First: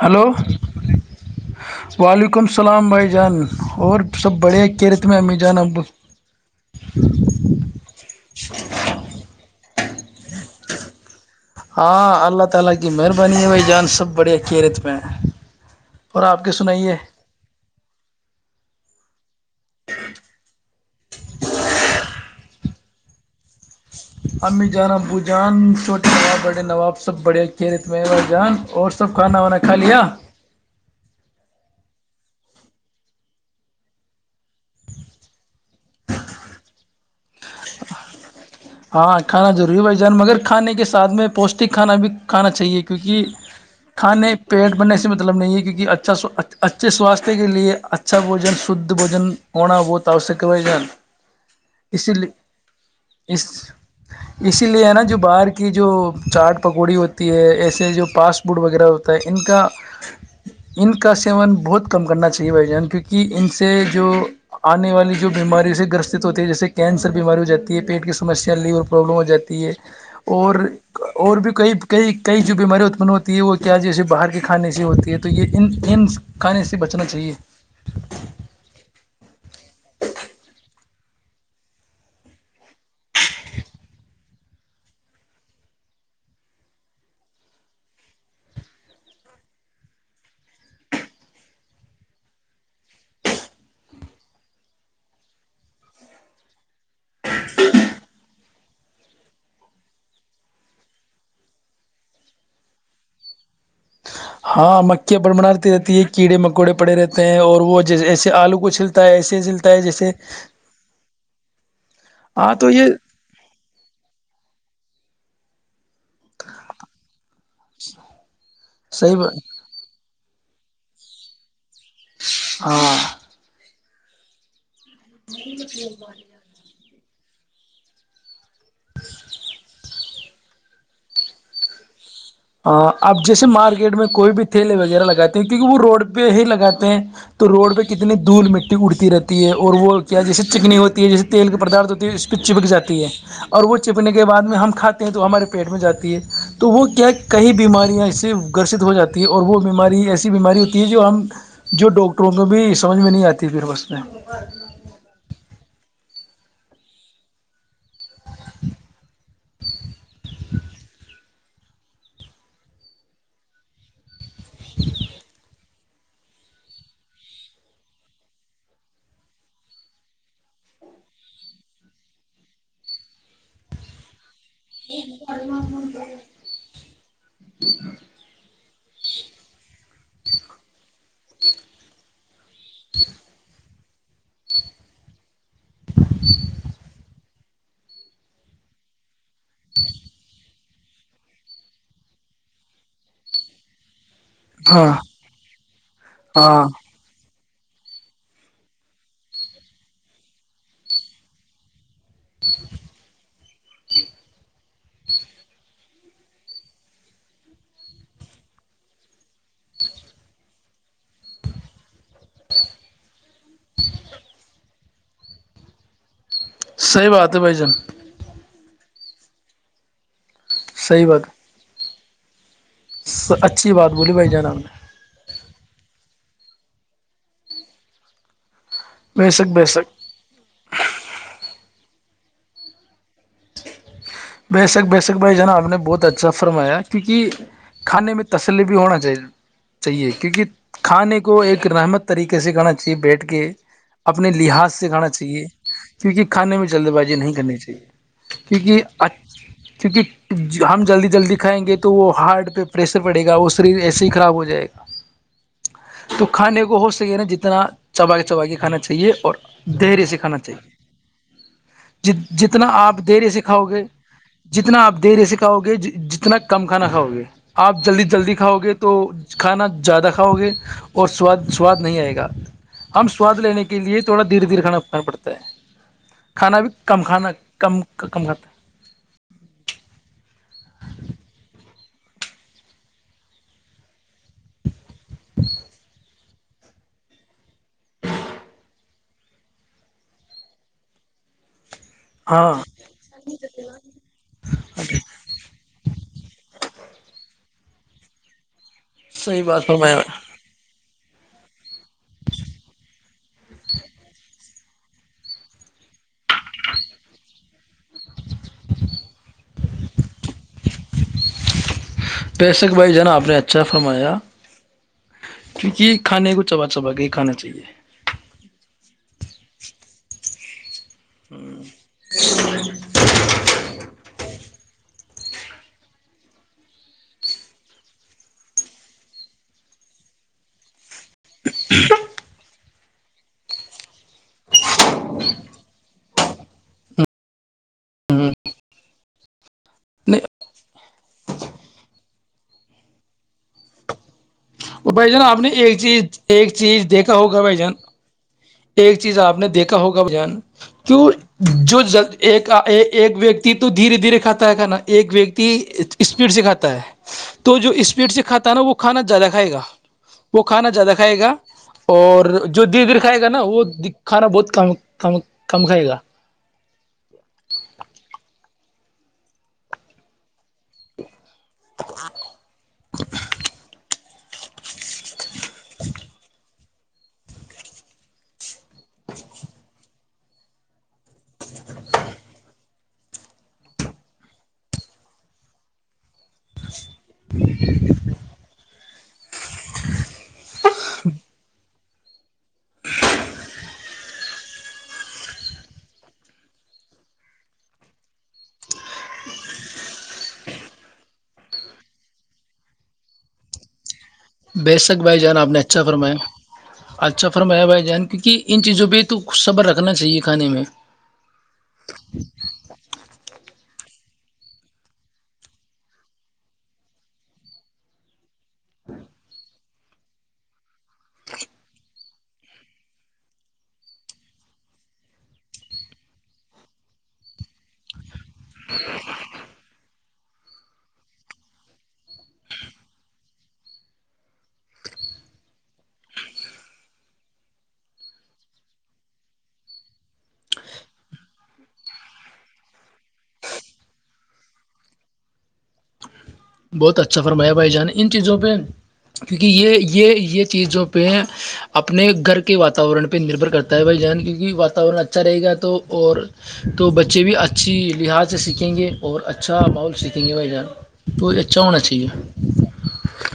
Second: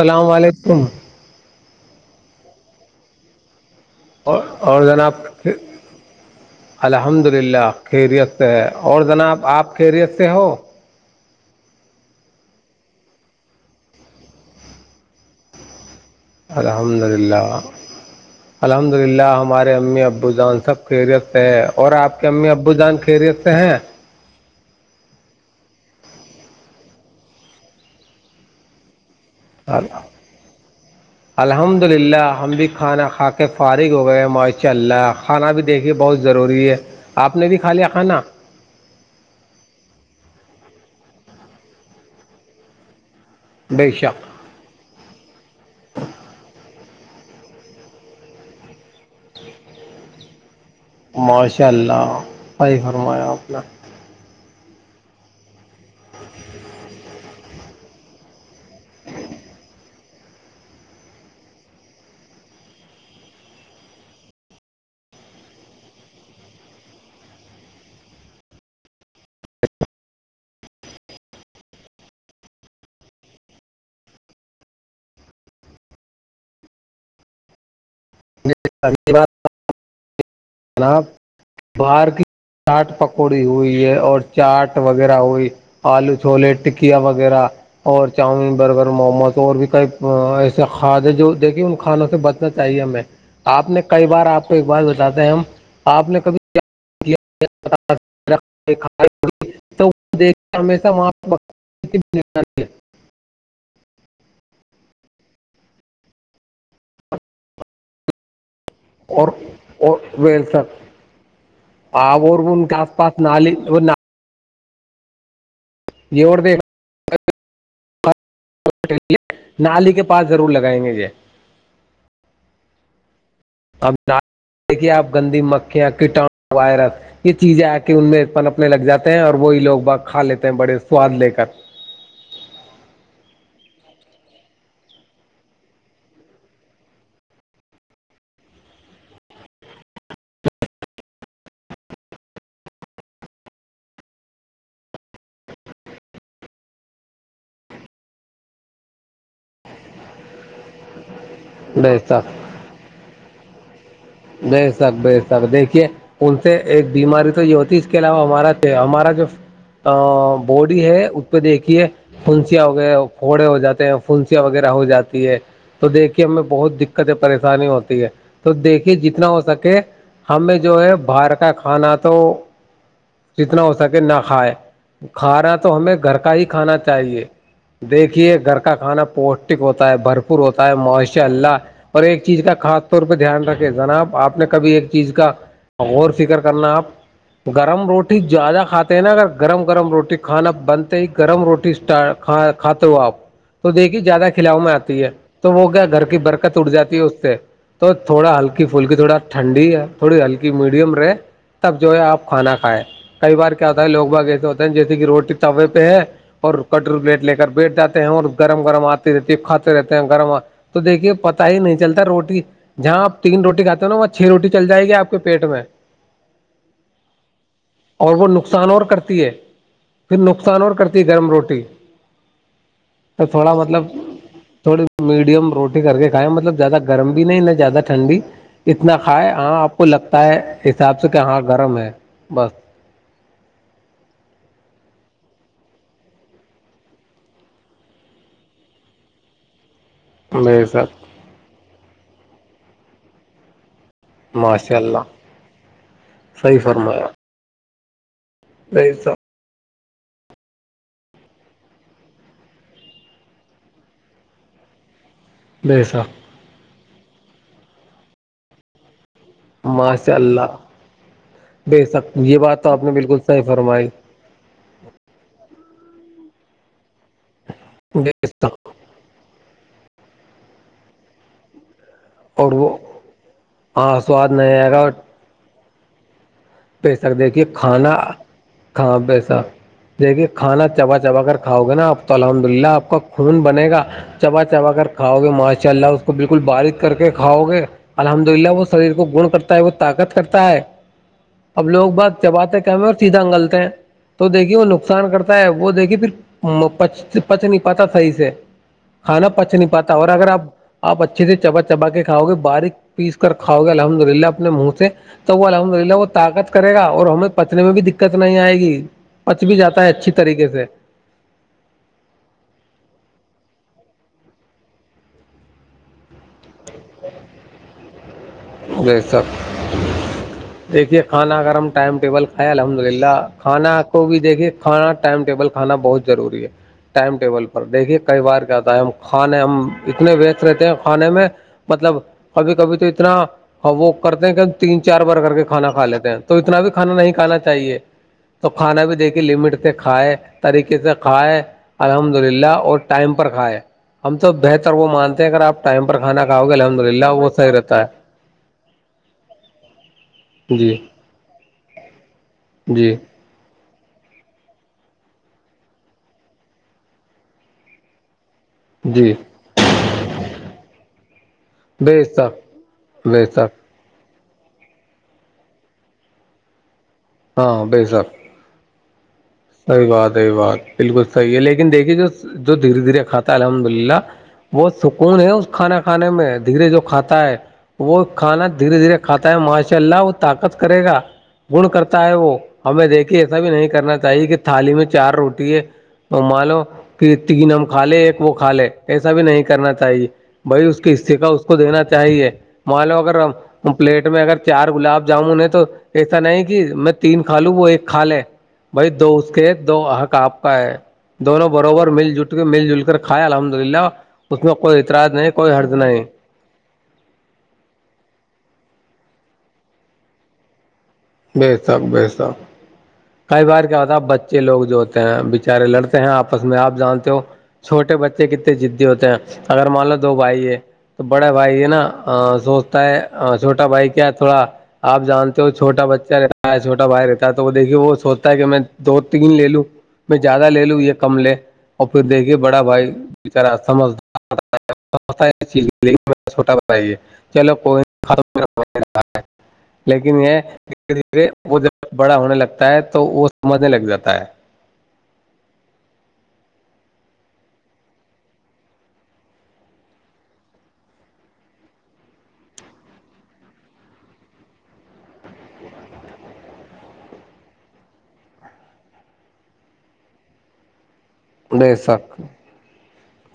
hello علیکم وعلیکم السلام بھائی جان اور سب بڑے اور کی رت جناب میں امی جان ابو الحمد للہ خیریت سے ہے اور جناب آپ خیریت سے ہو ہاں اللہ تعالی کی مہربانی ہے بھائی جان سب بڑھیا کی رت میں اور آپ کے سنائیے الحمد للہ الحمد للہ ہمارے امی ابو جان سب خیریت سے ہے اور آپ کے امی ابو جان خیریت سے ہیں امی جان ابو جان چھوٹے نواب بڑے نواب سب بڑے کیرت میں ب جان اورب سب کھانا وانا کا لیا الحمد للہ ہم بھی کھانا کھا کے فارغ ہو گئے معاشاء اللہ کھانا بھی دیکھیے بہت ضروری ہے آپ نے بھی کھا لیا کھانا ہاں کھانا ضروری ہے بھائی جان مگر کھانے کے ساتھ میں پوشٹک کھانا بھی کھانا چاہیے کیونکہ بے شک کھانے پیٹ بھرنے سے مطلب نہیں ہے کیونکہ اچھا اچھے سواستھ کے لیے اچھا بوجن شدھجن ہونا بہتف س کے و گن ماشاء اللہ فائی فرمایا اپ نے اس اسی لیے ہے نا جو باہر کی جو چاٹ پکوڑی ہوتی ہے ایسے جو پاسٹ بٹ وغیرہ ہوتا ہے ان کا ان کا سیون بہت کم کرنا چاہیے بھائی جان کیونکہ ان سے جو آنے والی جو بیماریوں سے گرسستت ہوتی ہے جیسے کینسر بیماری ہو جاتی ہے پیٹ کی سمسیا لی اور پرابلم ہو جاتی ہے اور اور بھی کئی کئی کئی جو بیمارییاں اتپن ہوتی ہے وہ کیا جیسے باہر کے کھانے سے ہوتی ہے تو یہ ان ان کھانے سے بچنا چاہیے [inaudible] ا بات جاں باہر کی چاٹ پکوڑی ہوئی ہے اور چاٹ وغیرہ ہوئی آلو چھولے ٹکیا وغیرہ اور چاؤمین برگر موموس اور بھی کئی ایسے کھاد ہیں جو دیکھیے ان کھانوں سے ب چاہیے ہمیں آپ نے کئی بار آپ کو ایک بات بتاتے ہیں ہم آپ نے کبھی کیا کیا دیک کے ہشہاں چلیے ہاں مکیا بڑ بنی رہتی ہے کیڑے مکوڑے پڑے رہتے ہیں اور وہ ج ایسے آلو کو چھل ہے اور ایسے جلتا ہے اور جیسے ویلسر ہاں ان تو کے یہ آس پاس نال اور یہیور دیکھ اچھا نی کے پاس ضرور لگائیں گے یہ ہاں اب دیکھیے آپ گندی مکھیاں کیٹا وائرس یہ چیزیں آ کہ ان میں پن اپنے لگ جاتے ہیں اور وہی لوگ ب کھا لیتے ہیں بڑے سواد لے کر اب جیسے مارکیٹ میں کوئی بھی تھیلے وغیرہ لگاتے ہیں کیونکہ وہ روڈ پہ ہی لگاتے ہیں تو روڈ پہ کتنی دھول مٹی اڑتی رہتی ہے اور وہ کیا جیسے چکنی ہوتی ہے جیسے تیل کی پدارتھ ہوتی ہے اس کی چپک جاتی ہے اور وہ چپنے کے بعد میں ہم کھاتے ہیں تو ہمارے پیٹ میں جاتی ہے تو وہ کیا کئی بیماریاں اس سے گرست ہو جاتی ہیں اور وہ بیماری ایسی بیماری ہوتی ہے جو ہم جو بے شک ڈاکٹروں کو بھی سمجھ میں نہیں آتی پھر بس میں بے سک بے سک دیکھیے ان سے ایک بیماری تو یہ ہوتی اس کے علاوہ ہمارا ہمارا جو باڈی ہے اس پہ دیکھیے کنسیاں ہو گیا پھوڑے ہو جاتے ہیں پنسیاں وغیرہ ہو جاتی ہے تو دیکھیے ہمیں بہت دقتیں پریشانی ہوتی ہے تو دیک جتنا ہو سکے ہمیں جو ہے باہر کا کھانا تو جتنا ہو سکے نہ کھائے کھاانا تو ہمیں گھر کا ہی کھانا چاہیے دیکھیے گھر کا کھانا پوشٹک ہوتا ہے بھرپور ہوتا ہے معاش اللہ اور ایک چیز کا خاص طور پہ دھیان رکھے جناب آپ نے کبھی ایک چیز کا غور فکر کرنا آپ گرم روٹی زیادہ کھاتے ہیں نا اگر گرم گرم روٹی کھانا بنتے ہی گرم روٹی کھاتے ہو آپ تو دیکھیے زیادہ کھلاؤ میں ہاں آتی ہے تو وہ گ گھر کی برکت ہاں اٹ جاتی ہے اس سے تو تھوڑا ہلکی پھلکی تھوڑا ٹھنڈی ہے تھوڑی ہلکی میڈیم رہے تب جو ہے آپ کھانا کھائے کئی بار کیا ہوتا ہے لوگ باگ ایسے ہوتے ہیں جیسے کہ روٹی تے پہ ہے اور کٹری پلیٹ لے کر بیٹھ جاتے ہیں اور گرم گرم آتی رہتی ہے کھاتے رہتے ہیں گرم تو دیکھیے پتا ہی نہیں چلتا روٹی جہاں آپ تین روٹی کھاتے ہو نا وہاں چھ روٹی چل جائے گی آپ کے پیٹ میں صحیح بات ہے بھ جان اور وہ نقصان اور کرتی ہے پھر نقصان اور کرتی صحیح ہے بات گرم روٹی تو تھوڑا اچھی مطلب بات بولی بھائی جان آپ نے تھوڑی میڈیم روٹی کر کے کھایا مطلب زیادہ گرم بھی نہیں نہ زیادہ ٹھنڈی اتنا بے کھائے شک ہاں بے آپ شک کو لگتا ہے حساب سے کہ ہاں گرم ہے بس بےسک بیسک بھائی ج نا آپ نے بہت اچھا فرمایا کیونکہ کھانے میں تسلی بھی ہونا چاہیے چاہیے کیونکہ بے شک کھانے کو ایک رحمت طریقے سے کرنا چاہیے بیٹھ کے اپنے لحاظ ماشاء سے اللہ کھانا چاہیے کیونکہ کھانے صحیح میں جلد فرمایا بازی نہیں کرنی چاہیے کیونکہ بے ا شک چونکہ ہم جلدی جلدی کھائیں گے تو وہ ہارٹ پہ پریشر پڑے گا وہ شریر ایسے ہی خراب ہو جائے گا بییسا تو کھانے کو ہو سکے نا جتنا چباک کے چباک کے کھانا چاہیے اور دھیر ماشاء سےکھھانا اللہ چاہیے بے شک ج یہ بات جتنا تو نے آپ بالکل دیر سے صحیح کھاؤ گے فرمائی جتنا آپ دیر ایسے کھاؤ گے جتنا کم کھانا کھاؤ گے آپ جلدی بے جلدی کھاؤ شک گے تو کھانا زیادہ کھاؤ گے اور سواد سواد نہیں آئے گا اور وہ ہم سواد لینے کے ہاں لیے تھوڑا سواد دھیرے نہیں دھیر آئے کھانا گا اور پکانا پڑتا ہے کھانا بھی کم کھانا کم ہ کم کھاتا ہے ہاں پیسا دیکھیے کھانا چبا چبا کر کھاؤ گے نا آپ تو الحمد للہ آپ کا خون بنے گا چبا چبا کر کھاؤ گے ماشاء اللہ اس کو بالکل بارش کر کے کھاؤ گے الحمد للہ وہ شریر کو گڑ کرتا ہے وہ طاقت کرتا ہے اب لوگ بات ہاں چبات کیم اور سیدھاگلتے ہیں تو دیکھیے وہ نقصان کرتا ہے وہ دیکھیے پھرچ پچ نہیں پاتا صحیح سے ہانا صحیح پچ بات نہیں پاتا فرمایا اور اگر آپ آپ اچھے سے چبا چبا کے کھاؤ گے باریک پیس کر کھاؤ گے الحمد للہ اپنے منہ سے تو وہ الحمد للہ وہ طاقت کرے گا اور ہمیں پچنے میں بھی دقت نہیں آئے گی پچ بھی جاتا ہے اچھی طریقے سے پیسک بھائی ج نا آپ نے اچھا فرمایا کیونکہ کھانے کو چبا چبا کے ہی کانا چاہیے جیسا دیکھیے کھانا اگر ہم ٹائم ٹیبل کھائے الحمد للہ کھانا آ کو بھی دیکھیے کھانا ٹائم ٹیبل کھانا بہت ضروری ہے ٹائم ٹیبل پر دیکھیے کئی بار کیا ہوتا ہے ہم کھانے ہم اتنے وچ رہتے ہیں کھانے میں مطلب کبھی کبھی تو اتنا وہ کرتے ہیں کہ ہم تین چار بار کر کے کھانا کھا لیتے ہیں اتنا بھی کھانا نہیں کھانا چاہیے تو کھانا بھی دیکھیے لمٹ کھائے نہیں طریقے سے کھائے الحمد للہ اور ٹائم پر کھائے ہم تو بہتر وہ بھائی مانتے جان ہیں اگر نے آپ ایک ٹائم پر چیز کھانا کھاؤ گے ایک الحمد چیز للہ دیکھا وہ ہوگا صحیح بھائی جان رہتا ہے ایک چیز آپ نے دیکھا ہوگا ب جان جی کیوں جو ج ایک جی ایک و تو دھیرے دھیرے کھاتا ہے کھانا ایک ویکتی اسپیڈ سے کھاتا ہے تو جو اسپیڈ سے کھاتا نا وہ کھانا جی زیادہ کھائے گا وہ کھانا زیادہ کھائے گا بے اور شک جو دھیرے دھیرے کھا کھائے بے گا نا شک وہ کھانا بہت کم ک کم کھائے گا ہاں بیے سر صحی بات صحی بات بالکل صحیح ہے لیکن دیکھیے جو جو دھیرے دھیرے کھاتا ہے الحمد للہ بہت سکون ہے اس کھانا کھانے میں دھیرے جو کھاتا ہے وہ کھانا دھیرے دھیرے کھاتا ہے ماشاء اللہ وہ طاقت کرے گا گن کرتا ہے وہ ہمیں دیکھیے ایسا بھی نہیں کرنا کہ تھالی میں چار روٹی ہے مان لو کہ تین ہم کھا لے ایک وہ کھا لے ایسا بھی نہیں کرنا چاہیے بھائی اس کی استفا اس کو دینا چاہیے م لو اگر ہم [unintelligible] پلیٹ میں اگر چار گلاب جامن ہے تو ایسا نہیں کہ میں تین کھا لوں وہ ایک کھا لے بھائی دو اس کے دو اک آپ کا ہے [unintelligible] دونوں بربر مل جل کے مل جل کر کھائے الحمد للہ اس میں بے کوئی شک اطراض بھائی نہیں جان آپ کوئی نے حرض اچھا نہیں فرمایا اچھا فرمایا بھائی جان کیونکہ ان چیزوں پہ توھ صبر رکھنا چاہیے کھانے میں ب تاک ب تاک [unintelligible] کئی بار کیا ہوتا ہے بچے لوگ جو ہوتے ہیں بچارے لڑتے ہیں آپس میں آپ جانتے ہو چھوٹے بچے کتنے دی ہوتے ہیں اگر مان لو دو بھائی ہے تو بڑے بھائی ہے نا [unintelligible] سوچتا ہے چھوٹا بھائی کیا تھوڑا آپ جانتے ہو چھوٹا بچہ ا رہتا ہے چھوٹا بھائی رہتا ہے تو وہ دیکھیے وہ سوچتا ہے کہ میں دو تین لے لوں میں زیادہ لے لوں یہ کم لے اور پھر دیکھیے بڑا بھائی مجھ چھوٹا بتائیے [unintelligible] چلو کوئی نہیں لیکن یہ [unintelligible] دھیرے دھیرے وہ جب بڑا ہونے لگتا ہے تو وہ سمجھنے لگ جاتا ہے بہت اچھا فرمایا بھائی جان ان چیزوں پہ کیونکہ یہ یہ یہ چیزوں پہ اپنے گھر کے واتاورن پہ نربھر کرتا طہ بھائی جان کیونکہ واتاورن اچھا رہے گا تو اور تو بچے بھی اچھی لحاظ سے سیکھیں گے اور اچھا ماحول سیکھیں گے بھائی جان تو اچھا بے ہونا سک چاہیے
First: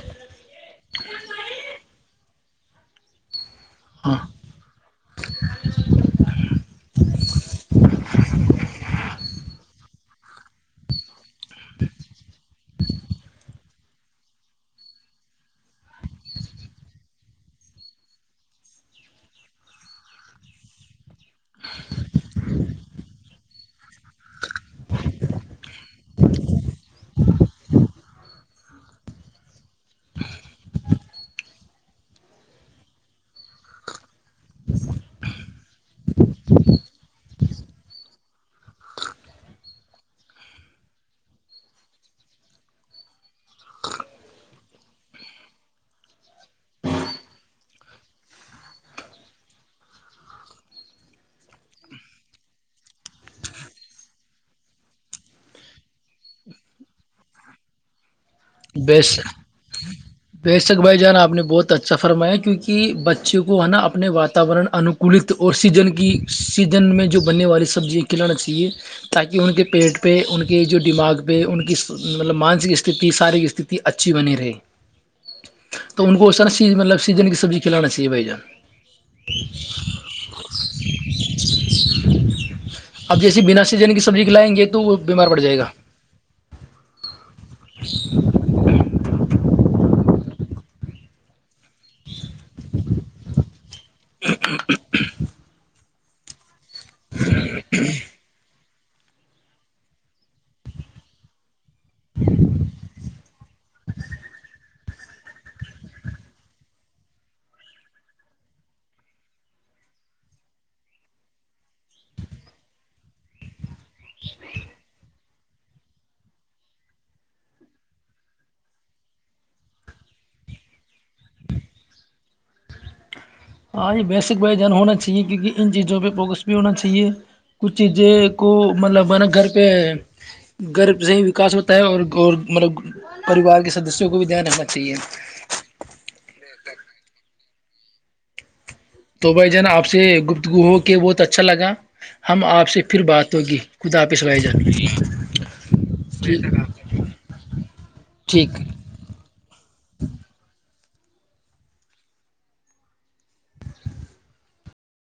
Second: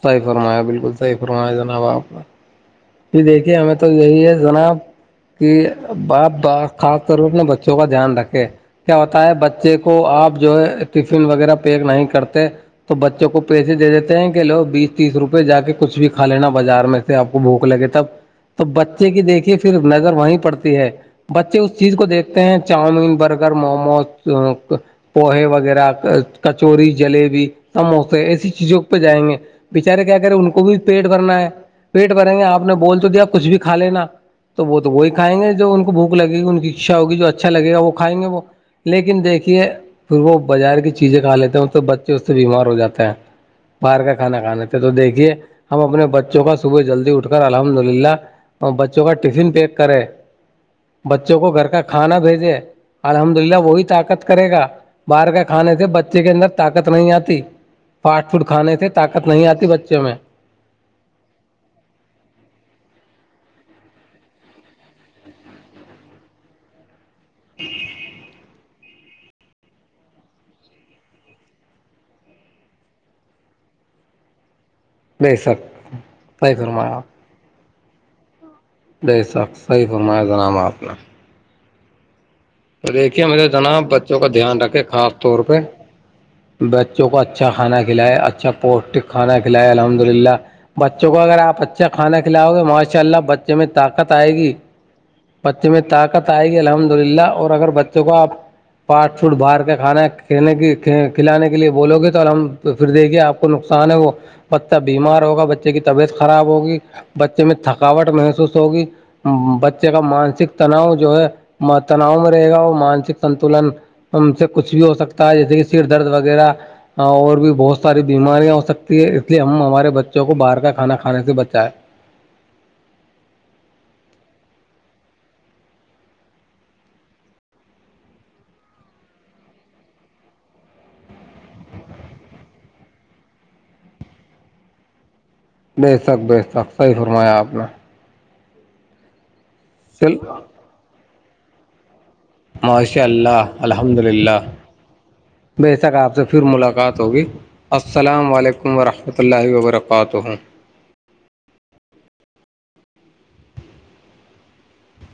صحیح فرمایا بالکل صحیح فرمایا جناب آپ نے جی دیکھیے ہمیں تو ہاں یہی ہے جناب کہ بپ خاص طور اپنے بچوں کا دھیان رکھے کیا ہوتا ہے بچے [unintelligible] کو آپ جو ہے ٹفن وغیرہ پیک نہیں کرتے تو بچوں کو پیسے دے دیتے ہیں کہ لو بیس تیس روپے جا کےچھ کھا لینا بازار میں سے آپ کو ب لگے تب تو بچے کی دیکھیے پھر نگر وہیں پڑتی ہے [unintelligible] بچے اس چیز کو دیکھتے ہیں چاؤمین برگر موموز پوہے وغیرہ کچوری جلیبی سموسے ایسی چیزوں کو پہ جائیں گے بےچارے کیا کریں ان کو بھی پیٹ بھرنا ہے پیٹ بھریں گے آپ نے بول تو دیا کچھ بھی کا لینا تو وہ تو وہی کھائیں گے جو ان کے کو بوک لگےی ان کی اچھاگی جو اچھا لگےا وہھائیں گے وہ [unintelligible] لیکن دیکھیے پھر وہ بازار کی چیزیں کھا لیتے ہیںوں تو بچے اس سے بیمار ہو جاتے ہیں [unintelligible] باہر کا کھان کانے تھے تو دیکھیے ہم اپنے بچوں کا صبح جلدی اٹھ الحمد للہ بچوں کا ٹفن پیک کرے بچوں کو گھر کا کھانا بھیجے الحمد للہ وہی طاقت کرے گا باہر کا کھانے سے بچے کے اندر طاقت نہیں آتی فاسٹ فوڈ کھانے تھے طاقت نہیں آتی بچوں میں ویشک بھائی جانا آپ نے بہت اچھا فرمایا کیونکہ بچوں کو ہے نا اپنے واتاورن ان [unintelligible] کلت اور سیزن کی سیزن میں جو بننے والی سبزیاں کھلانا چاہیے [unintelligible] تاکہ ان کے پیٹ پہ ان کے جو دماغ پہ ان کی مطلب مانسک استھی کی استھتی اچھی بنی رہی بے شک تو ان کو ایسا نا صحیح سی فرمایا مطلب سیزن کی سبزی کی چھلانا سی بھ جان [unintelligible] ب شخ صحیح فرما ج نام آپ نے [unintelligible] تو آپ دیکھیے جیسیے میرے بناسی جناب جنے کی بچوں سبزی کا کھلائیں دھیان گے تو رکھے وہ خاص بیمار پڑ طور جائے پہ گا بچوں کو اچھا کھانا کھلائے اچھا پوشٹک کھانا کھلائے الحمد للہ بچوں کو اگر آپ اچھا کھانا کھلاؤ گے ماشاء اللہ بچوں میں طاقت آئے گی بچی میں طاقت آئے گی الحمد للہ اور اگر بچوں کو آپ پاٹ فوٹ باہار کے کھانا ک کی کھلانے کے لیے بولو گے تو ہم تو پھر دیکھیے آپ کو نقصان ہے وہ بچہ بیمار ہوگا بچے کی طبیعت خراب ہوگی بچے میں تھکاوٹ محسوس ہوگی بچے کا مانسک تناؤ جو ہے تناؤ میں رہے گا وہ مانسک سنتولن سے کچھ بھی ہو سکتا ہے جیسے کہ سر درد وغیرہ اور بھی بہت ساری بیماریاں ہو سکتی ہے اس لیے ہمارے بچوں کو باہر کا کھانا کھانے سے بچائیں ہاں یہ بیسک وائیجان ہونا چاہیے کیونکہ ان چیزوں پہ فوکس بھی ہونا چاہیے کچھ چیزیں کو مطلب ہے نا گھر پہ گرب سے ہی وکاس ہوتا ہے اور مطلب پریوار کے سدسیوں کو بھی دھیان رکھنا چاہیے بے شک بےش تک صحیح فرمایا آپ نے تو بھائی جانا آپ سے چل گپتگو ہو کے بہت اچھا لگا ہم آپ سے ماشاء پھر بات اللہ ہوگی خد الحمد آپ للہ سلائی جان بے شک آپ سے پھر ٹھیک ملاقات ہوگی السلام ٹھیک علیکم ورحمۃ اللہ وبرکات ہوں